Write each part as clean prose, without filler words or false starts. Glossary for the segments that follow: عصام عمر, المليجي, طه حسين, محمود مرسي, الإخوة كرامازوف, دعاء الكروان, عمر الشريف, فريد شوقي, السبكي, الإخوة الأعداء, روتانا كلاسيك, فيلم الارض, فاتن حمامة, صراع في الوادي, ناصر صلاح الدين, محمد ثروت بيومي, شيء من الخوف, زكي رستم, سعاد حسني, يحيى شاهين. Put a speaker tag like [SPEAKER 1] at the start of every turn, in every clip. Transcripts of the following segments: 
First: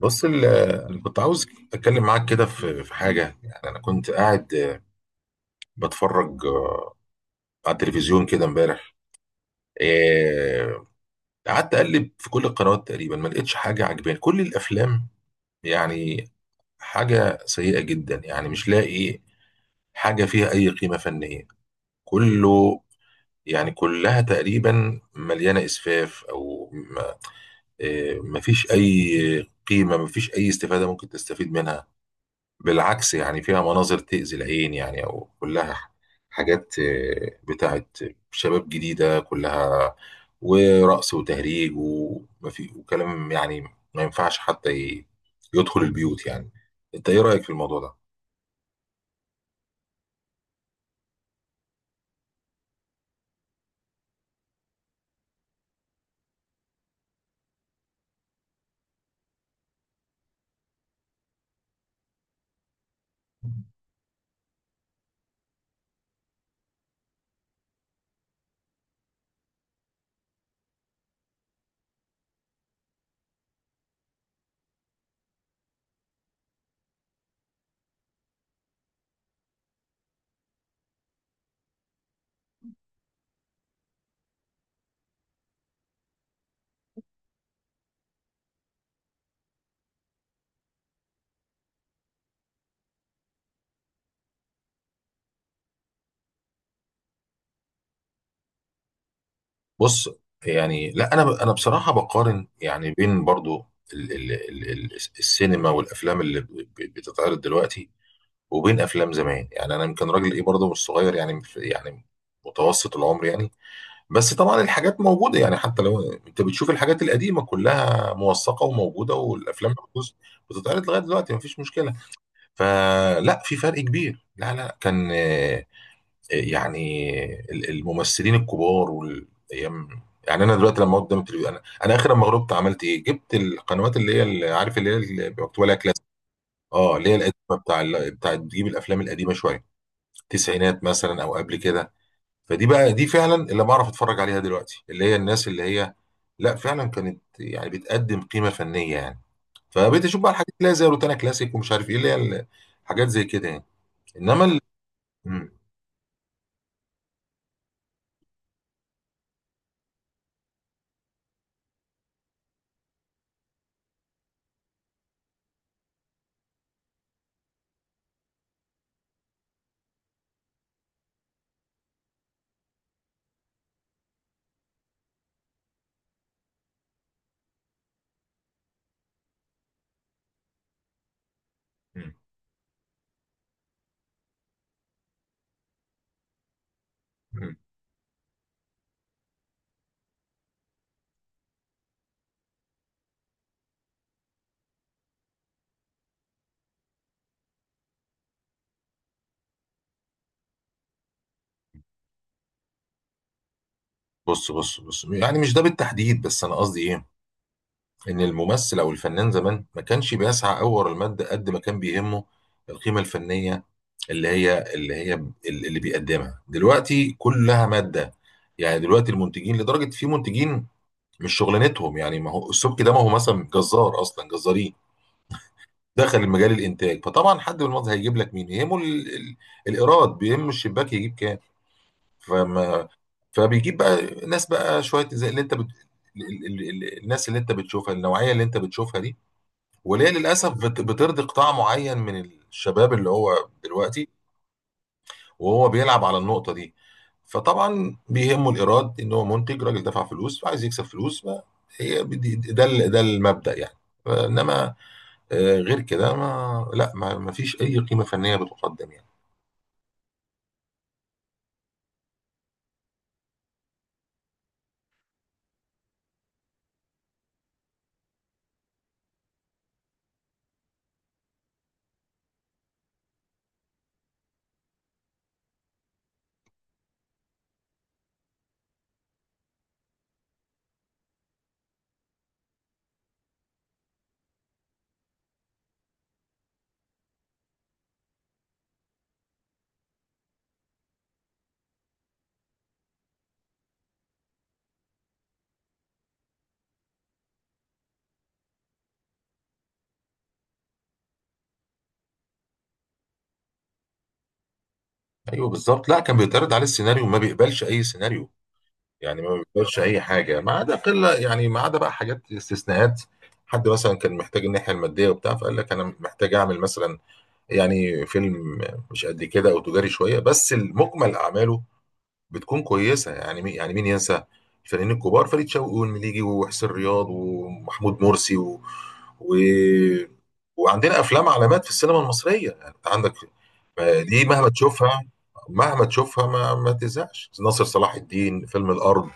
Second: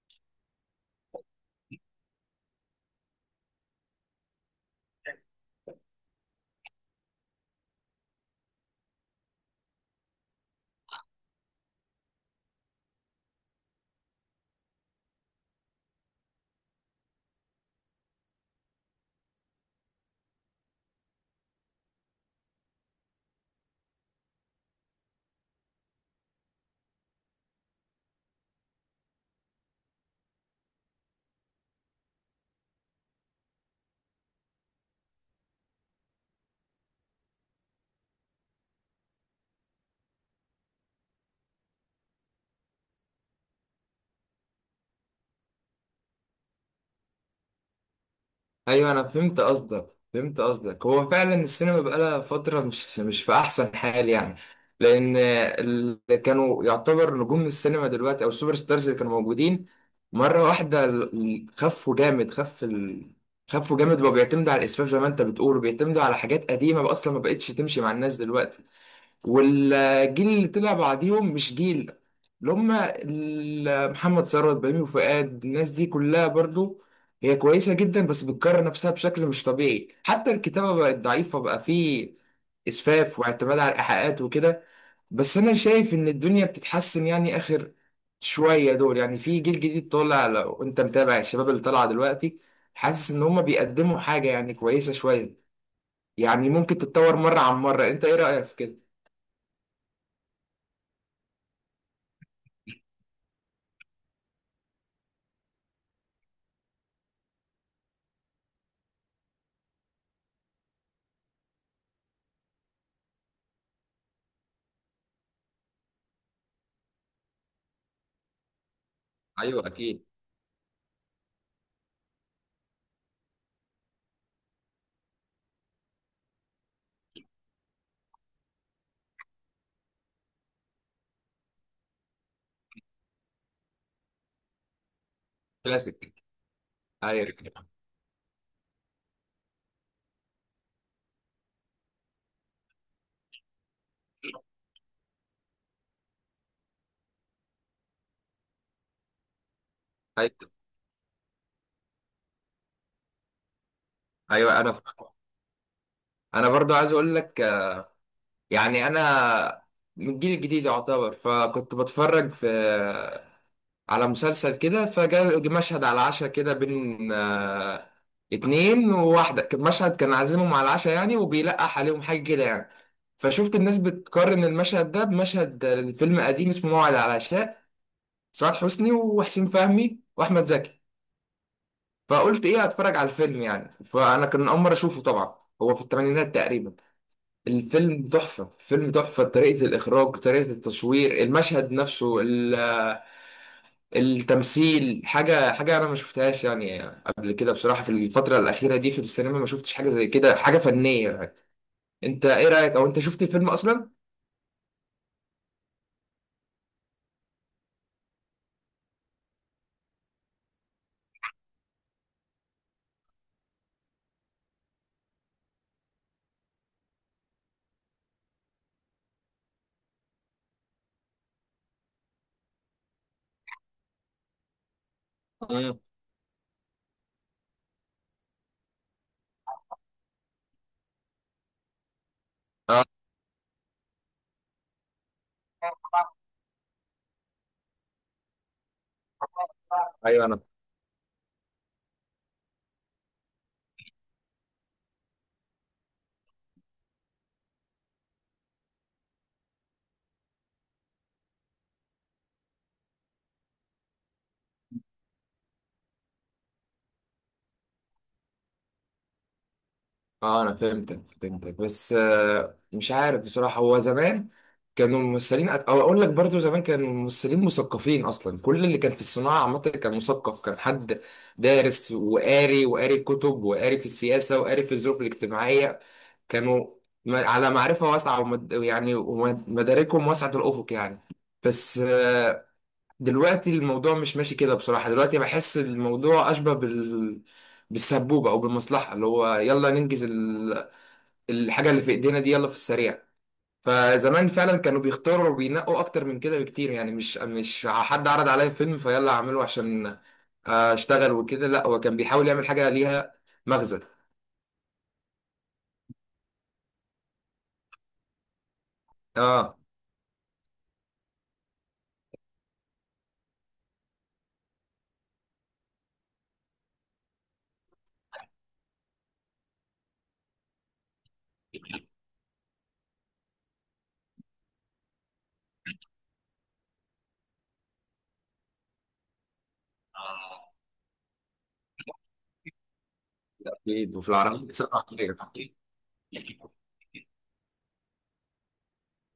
[SPEAKER 1] بص انا كنت عاوز اتكلم معاك كده في حاجه، يعني انا كنت قاعد بتفرج على التلفزيون كده امبارح. إيه، قعدت اقلب في كل القنوات تقريبا، ما لقيتش حاجه عجباني. كل الافلام يعني حاجه سيئه جدا، يعني مش لاقي حاجه فيها اي قيمه فنيه. كله يعني كلها تقريبا مليانه اسفاف او ما ما فيش اي قيمه، ما فيش اي استفاده ممكن تستفيد منها. بالعكس يعني فيها مناظر تأذي العين، يعني أو كلها حاجات بتاعت شباب جديدة، كلها ورقص وتهريج ومفي وكلام، يعني ما ينفعش حتى يدخل البيوت يعني. أنت إيه رأيك في الموضوع ده؟
[SPEAKER 2] ايوه، انا فهمت قصدك فهمت قصدك. هو فعلا السينما بقالها فتره مش في احسن حال يعني. لان اللي كانوا يعتبر نجوم السينما دلوقتي او السوبر ستارز اللي كانوا موجودين مره واحده خفوا جامد خفوا جامد، بقوا بيعتمدوا على الاسفاف زي ما انت بتقول، وبيعتمدوا على حاجات قديمه بقى اصلا ما بقتش تمشي مع الناس دلوقتي. والجيل اللي طلع بعديهم مش جيل، اللي هم محمد ثروت بيومي وفؤاد، الناس دي كلها برضو هي كويسة جدا، بس بتكرر نفسها بشكل مش طبيعي. حتى الكتابة بقت ضعيفة، بقى فيه إسفاف واعتماد على الإيحاءات وكده. بس أنا شايف إن الدنيا بتتحسن يعني آخر شوية دول، يعني في جيل جديد طالع. لو أنت متابع الشباب اللي طالعة دلوقتي، حاسس إن هم بيقدموا حاجة يعني كويسة شوية، يعني ممكن تتطور مرة عن مرة. أنت إيه رأيك في كده؟
[SPEAKER 1] بص يعني، لا أنا أنا بصراحة بقارن يعني بين برضو ال ال ال ال السينما والأفلام اللي بتتعرض دلوقتي، وبين أفلام زمان. يعني أنا يمكن راجل إيه برضو، مش صغير، يعني يعني متوسط العمر يعني. بس طبعا الحاجات موجودة، يعني حتى لو انت بتشوف الحاجات القديمة كلها موثقة وموجودة،
[SPEAKER 2] ايوه
[SPEAKER 1] والافلام
[SPEAKER 2] اكيد.
[SPEAKER 1] بتتعرض لغاية دلوقتي، مفيش مشكلة. فلا في فرق كبير، لا لا كان يعني الممثلين الكبار وال... أيام- يعني انا دلوقتي لما أقعد قدام التلفزيون، انا اخر لما غلبت عملت ايه، جبت القنوات اللي هي اللي عارف اللي هي اللي مكتوب عليها كلاسيك،
[SPEAKER 2] كلاسيك.
[SPEAKER 1] اه اللي هي
[SPEAKER 2] ايوه.
[SPEAKER 1] القديمة بتاع بتاع تجيب الافلام القديمة شوية، التسعينات مثلا او قبل كده. فدي بقى، دي فعلا اللي بعرف اتفرج عليها دلوقتي، اللي هي الناس اللي هي لا فعلا كانت يعني بتقدم قيمه فنيه يعني. فبقيت اشوف بقى الحاجات
[SPEAKER 2] ايوه.
[SPEAKER 1] اللي هي زي روتانا كلاسيك، ومش عارف ايه اللي هي حاجات زي كده يعني، انما ال...
[SPEAKER 2] ايوه، انا
[SPEAKER 1] مم.
[SPEAKER 2] انا برضو عايز اقول لك يعني انا من الجيل الجديد يعتبر، فكنت بتفرج في على مسلسل كده، فجاء مشهد على العشاء كده بين اتنين وواحدة. كان مشهد، كان عازمهم على العشاء يعني، وبيلقح عليهم حاجة كده يعني. فشفت الناس بتقارن المشهد ده بمشهد فيلم قديم اسمه موعد على العشاء، سعاد حسني وحسين فهمي واحمد زكي.
[SPEAKER 1] مم.
[SPEAKER 2] فقلت ايه، هتفرج على الفيلم يعني. فانا كان اول مره اشوفه طبعا. هو في الثمانينات تقريبا.
[SPEAKER 1] مم.
[SPEAKER 2] الفيلم تحفه، فيلم تحفه، طريقه الاخراج، طريقه التصوير، المشهد نفسه، التمثيل، حاجه حاجه انا ما شفتهاش يعني قبل كده بصراحه. في الفتره الاخيره دي في السينما ما شفتش حاجه زي كده، حاجه فنيه يعني. انت ايه رايك، او انت شفت الفيلم اصلا؟
[SPEAKER 1] بص يعني مش ده بالتحديد، بس انا قصدي ايه، ان الممثل او الفنان زمان ما كانش بيسعى قوي ورا المادة قد ما كان بيهمه القيمه الفنيه، اللي بيقدمها دلوقتي كلها ماده يعني. دلوقتي المنتجين لدرجه في منتجين مش شغلانتهم، يعني ما هو السبكي ده، ما هو مثلا جزار، اصلا جزارين
[SPEAKER 2] مم.
[SPEAKER 1] دخل المجال الانتاج. فطبعا حد من المنظر هيجيب لك مين، يهمه الايراد، بيهم الشباك يجيب كام.
[SPEAKER 2] اه.
[SPEAKER 1] فما فبيجيب بقى ناس بقى شويه زي اللي انت الناس اللي انت بتشوفها، النوعيه اللي انت بتشوفها دي، واللي هي
[SPEAKER 2] ايوه. انا.
[SPEAKER 1] للاسف بترضي قطاع معين من الشباب، اللي هو دلوقتي وهو بيلعب على النقطة دي. فطبعا بيهمه الإيراد، إن هو منتج راجل دفع فلوس، فعايز يكسب فلوس. ما هي بدي- ده المبدأ يعني، إنما غير كده، ما لا ما فيش أي قيمة فنية بتقدم يعني.
[SPEAKER 2] اه، انا فهمتك فهمتك. بس مش عارف بصراحة. هو زمان كانوا ممثلين، او اقول لك برضو زمان كانوا ممثلين مثقفين اصلا. كل اللي كان في الصناعة عامة كان مثقف، كان حد دارس وقاري، وقاري كتب، وقاري في السياسة، وقاري في الظروف الاجتماعية. كانوا على معرفة واسعة يعني، ومداركهم واسعة الافق يعني. بس دلوقتي الموضوع مش ماشي كده بصراحة. دلوقتي بحس الموضوع اشبه بال، بالسبوبة او بالمصلحة، اللي هو يلا ننجز الحاجة اللي في ايدينا دي يلا في السريع. فزمان فعلا كانوا بيختاروا وبينقوا اكتر من كده بكتير، يعني مش حد عرض عليا فيلم فيلا اعمله عشان اشتغل وكده. لا، هو كان بيحاول يعمل حاجة ليها مغزى.
[SPEAKER 1] أيوه بالظبط، لا كان بيتعرض عليه السيناريو، ما بيقبلش أي سيناريو يعني، ما
[SPEAKER 2] اه
[SPEAKER 1] بيقبلش أي حاجة ما عدا قلة، يعني ما عدا بقى حاجات استثناءات. حد مثلا كان محتاج الناحية المادية وبتاع، فقال لك أنا محتاج أعمل مثلا يعني فيلم مش قد كده أو تجاري شوية، بس المجمل أعماله بتكون كويسه. يعني مين، يعني مين ينسى الفنانين الكبار، فريد شوقي والمليجي وحسين رياض ومحمود مرسي و... و... وعندنا افلام علامات في السينما المصريه. يعني انت عندك
[SPEAKER 2] اكيد، وفي
[SPEAKER 1] دي
[SPEAKER 2] العربية
[SPEAKER 1] مهما
[SPEAKER 2] بتسقط.
[SPEAKER 1] تشوفها، مهما تشوفها ما تزهقش. ناصر صلاح الدين، فيلم الارض،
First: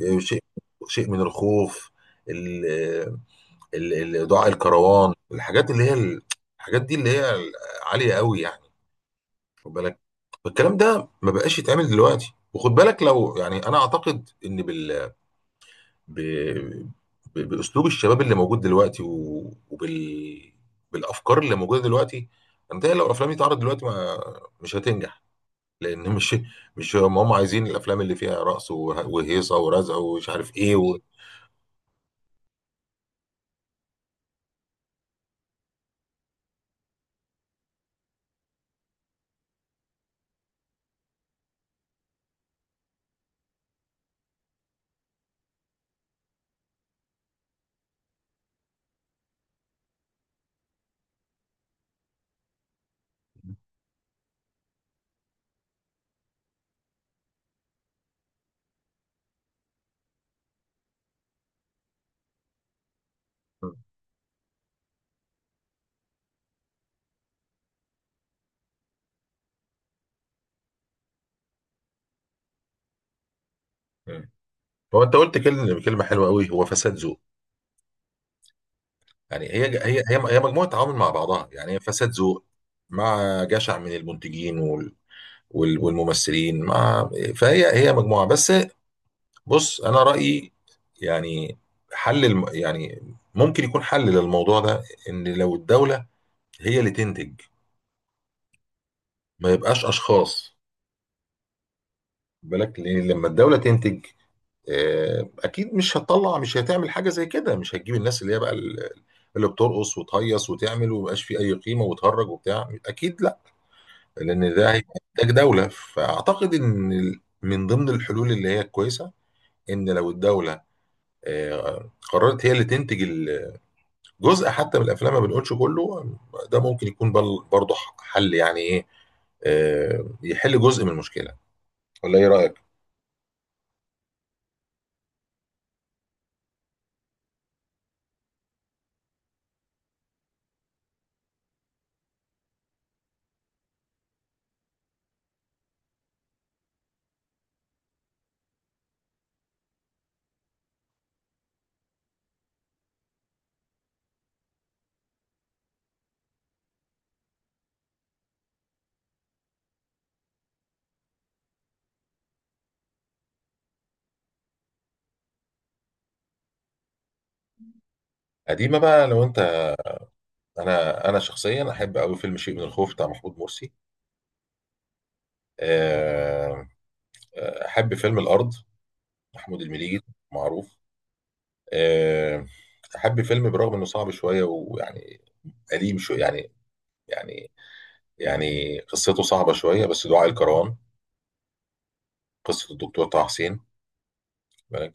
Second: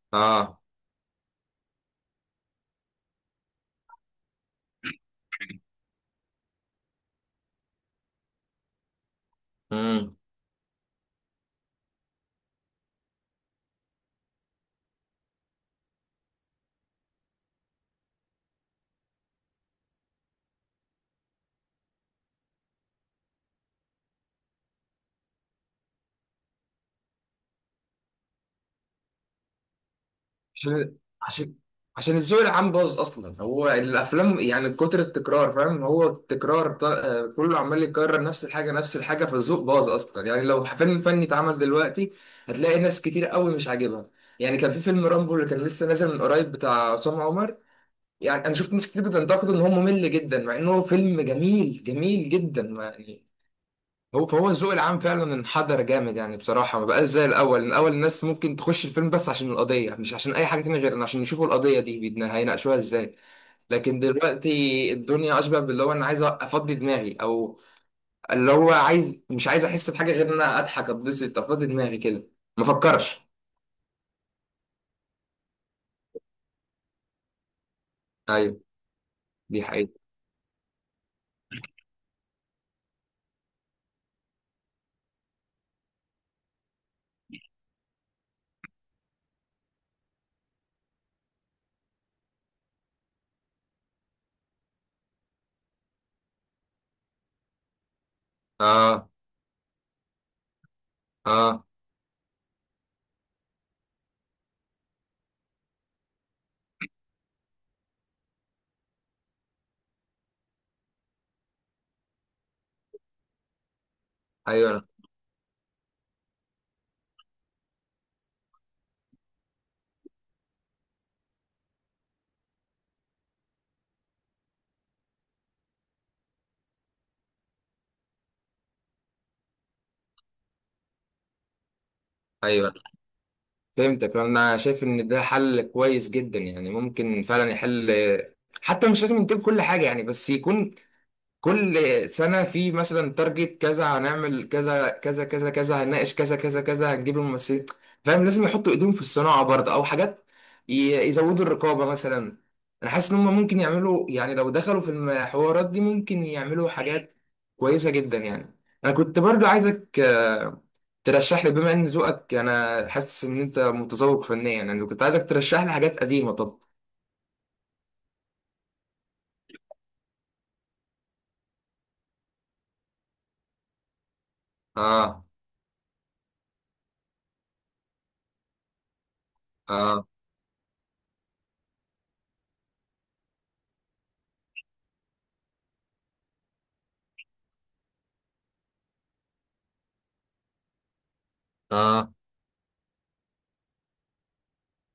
[SPEAKER 1] شيء،
[SPEAKER 2] اه.
[SPEAKER 1] شيء من الخوف، ال... دعاء الكروان. الحاجات اللي هي الحاجات دي اللي هي عاليه قوي يعني. خد بالك
[SPEAKER 2] امم.
[SPEAKER 1] الكلام ده ما بقاش يتعمل دلوقتي، وخد بالك لو يعني انا اعتقد ان ب... باسلوب الشباب اللي موجود دلوقتي و... بالافكار اللي موجوده دلوقتي، انت لو الافلام دي اتعرضت دلوقتي، ما مش هتنجح، لان مش هم عايزين الافلام اللي فيها رقص وهيصه ورزع ومش عارف ايه
[SPEAKER 2] عشان
[SPEAKER 1] و...
[SPEAKER 2] عشان عشان الذوق العام باظ اصلا. هو الافلام يعني كتر التكرار فاهم، هو التكرار كله عمال يكرر نفس الحاجه نفس الحاجه، فالذوق باظ اصلا يعني. لو فيلم فني اتعمل دلوقتي هتلاقي ناس كتير قوي مش عاجبها. يعني كان في فيلم رامبو اللي كان لسه نازل من قريب بتاع عصام عمر، يعني انا شفت ناس كتير بتنتقده ان هو ممل جدا، مع انه فيلم جميل جميل جدا يعني. فهو الذوق العام فعلا انحدر جامد يعني بصراحة. ما بقاش زي الأول. الأول الناس ممكن تخش الفيلم بس عشان القضية، مش عشان أي حاجة تانية غير إن عشان يشوفوا القضية دي بيدنا هيناقشوها إزاي. لكن دلوقتي الدنيا أشبه باللي هو أنا عايز أفضي دماغي، أو اللي هو عايز، مش عايز أحس بحاجة غير إن أنا أضحك أتبسط أفضي دماغي كده، ما أفكرش.
[SPEAKER 1] مم. هو انت قلت كلمه حلوه قوي، هو فساد ذوق.
[SPEAKER 2] أيوه،
[SPEAKER 1] يعني
[SPEAKER 2] دي
[SPEAKER 1] هي
[SPEAKER 2] حقيقة.
[SPEAKER 1] هي هي هي مجموعه عوامل مع بعضها، يعني هي فساد ذوق مع جشع من المنتجين والممثلين، مع فهي هي مجموعة بس. بص أنا رأيي يعني، يعني ممكن يكون حل للموضوع ده، إن لو الدولة هي اللي تنتج،
[SPEAKER 2] آه.
[SPEAKER 1] ما يبقاش أشخاص.
[SPEAKER 2] آه.
[SPEAKER 1] بالك لأن لما الدولة تنتج، أكيد مش هتطلع، مش هتعمل حاجة زي كده، مش هتجيب الناس اللي هي بقى اللي بترقص وتهيص وتعمل ومبقاش فيه أي قيمة وتهرج وبتاع، أكيد لا، لأن ده
[SPEAKER 2] أيوه.
[SPEAKER 1] هيبقى إنتاج دولة. فأعتقد إن من ضمن الحلول اللي هي كويسة، إن لو الدولة قررت هي اللي تنتج الجزء حتى من الافلام، ما بنقولش كله. ده ممكن يكون برضه حل، يعني ايه، يحل جزء من المشكله، ولا ايه رايك؟
[SPEAKER 2] أيوه، فهمتك. أنا شايف إن ده حل كويس جدا، يعني ممكن فعلا يحل. حتى مش لازم ينتج كل حاجة يعني، بس يكون كل سنة في مثلا تارجت كذا، هنعمل كذا كذا كذا كذا، هنناقش كذا كذا كذا، هنجيب الممثلين فاهم. لازم يحطوا ايديهم في الصناعة برضه، او حاجات، ي- يزودوا الرقابة مثلا. انا حاسس ان هم ممكن يعملوا، يعني لو دخلوا في الحوارات دي ممكن يعملوا حاجات كويسة جدا يعني. انا كنت برضه عايزك ترشح لي، بما ان ذوقك، انا حاسس ان انت متذوق فنيا يعني. كنت عايزك ترشح لي حاجات قديمة. طب.
[SPEAKER 1] قديمه بقى لو انت، انا شخصيا احب قوي فيلم شيء من الخوف بتاع محمود مرسي.
[SPEAKER 2] اه.
[SPEAKER 1] آه، احب فيلم الارض، محمود المليجي،
[SPEAKER 2] اه.
[SPEAKER 1] معروف. آه، احب فيلم برغم انه صعب شويه ويعني قديم شويه يعني، يعني يعني قصته صعبه شويه، بس دعاء الكروان،
[SPEAKER 2] اه.
[SPEAKER 1] قصه الدكتور طه حسين.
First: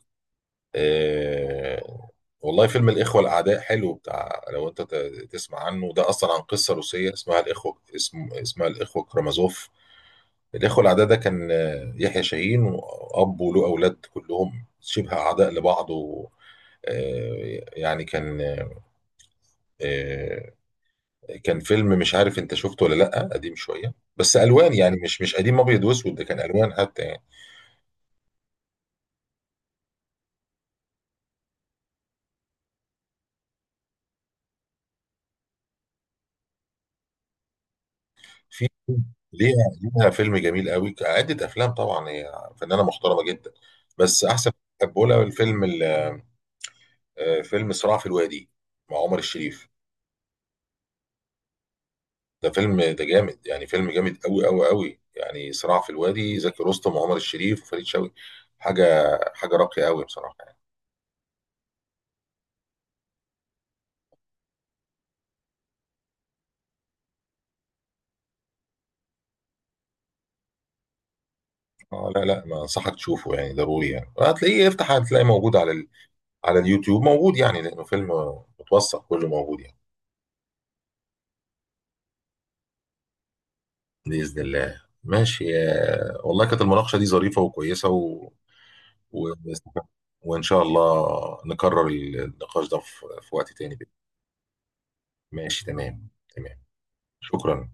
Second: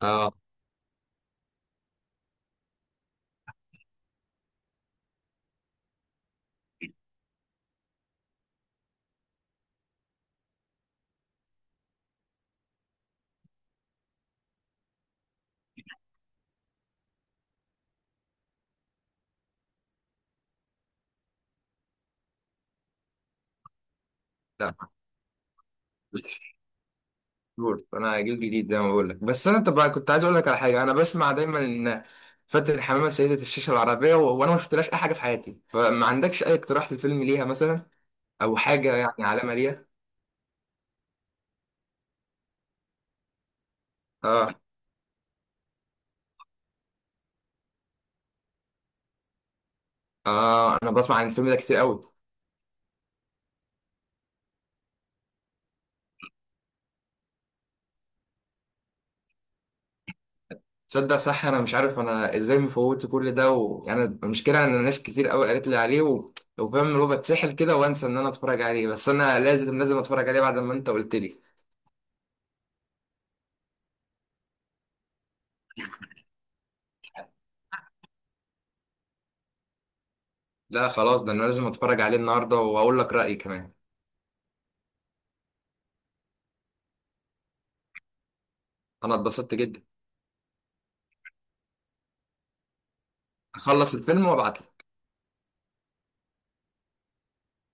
[SPEAKER 2] اه.
[SPEAKER 1] آه والله، فيلم الإخوة الأعداء حلو، بتاع لو أنت تسمع عنه، ده أصلا عن قصة روسية اسمها الإخوة، اسمها الإخوة كرامازوف. الإخوة الأعداء ده كان يحيى شاهين، وأب وله أولاد كلهم شبه أعداء لبعض، و يعني كان آه، كان فيلم، مش عارف انت شفته ولا لا، قديم شويه بس الوان،
[SPEAKER 2] لا.
[SPEAKER 1] يعني مش مش قديم ابيض واسود، ده كان الوان حتى يعني.
[SPEAKER 2] بورد انا هجيب جديد زي ما بقول لك. بس انا طب كنت عايز اقول لك على حاجه. انا بسمع دايما ان فاتن حمامه سيده الشاشه العربيه وانا ما شفتلهاش اي حاجه في حياتي. فما عندكش اي اقتراح لفيلم ليها مثلا، او
[SPEAKER 1] في
[SPEAKER 2] حاجه يعني علامه
[SPEAKER 1] ليها،
[SPEAKER 2] ليها؟
[SPEAKER 1] ليها فيلم جميل قوي، عدة افلام طبعا، هي فنانه محترمه جدا. بس احسن
[SPEAKER 2] اه.
[SPEAKER 1] بحبه لها الفيلم فيلم صراع في الوادي مع عمر الشريف.
[SPEAKER 2] اه. انا بسمع عن الفيلم ده كتير قوي.
[SPEAKER 1] ده فيلم، ده جامد يعني، فيلم جامد قوي قوي قوي يعني. صراع في الوادي، زكي رستم وعمر الشريف وفريد شوقي، حاجه حاجه راقيه قوي بصراحه يعني.
[SPEAKER 2] تصدق صح، انا مش عارف انا ازاي مفوت كل ده، ويعني المشكله ان ناس كتير قوي قالت لي عليه وفاهم اللي هو بتسحل كده وانسى ان انا اتفرج عليه. بس انا لازم لازم اتفرج عليه بعد ما انت قلت لي.
[SPEAKER 1] اه لا لا، ما انصحك تشوفه يعني ضروري، يعني هتلاقيه، افتح هتلاقيه موجود على ال... على اليوتيوب موجود، يعني لانه فيلم متوثق، كله موجود يعني.
[SPEAKER 2] لا خلاص، ده انا لازم اتفرج عليه النهارده واقول لك رايي كمان.
[SPEAKER 1] بإذن الله، ماشي والله كانت المناقشة دي ظريفة وكويسة و...
[SPEAKER 2] انا
[SPEAKER 1] و...
[SPEAKER 2] اتبسطت جدا.
[SPEAKER 1] وإن شاء الله نكرر النقاش ده في في وقت تاني، بإذن
[SPEAKER 2] اخلص الفيلم وابعت.
[SPEAKER 1] الله. ماشي، تمام، تمام، شكرا.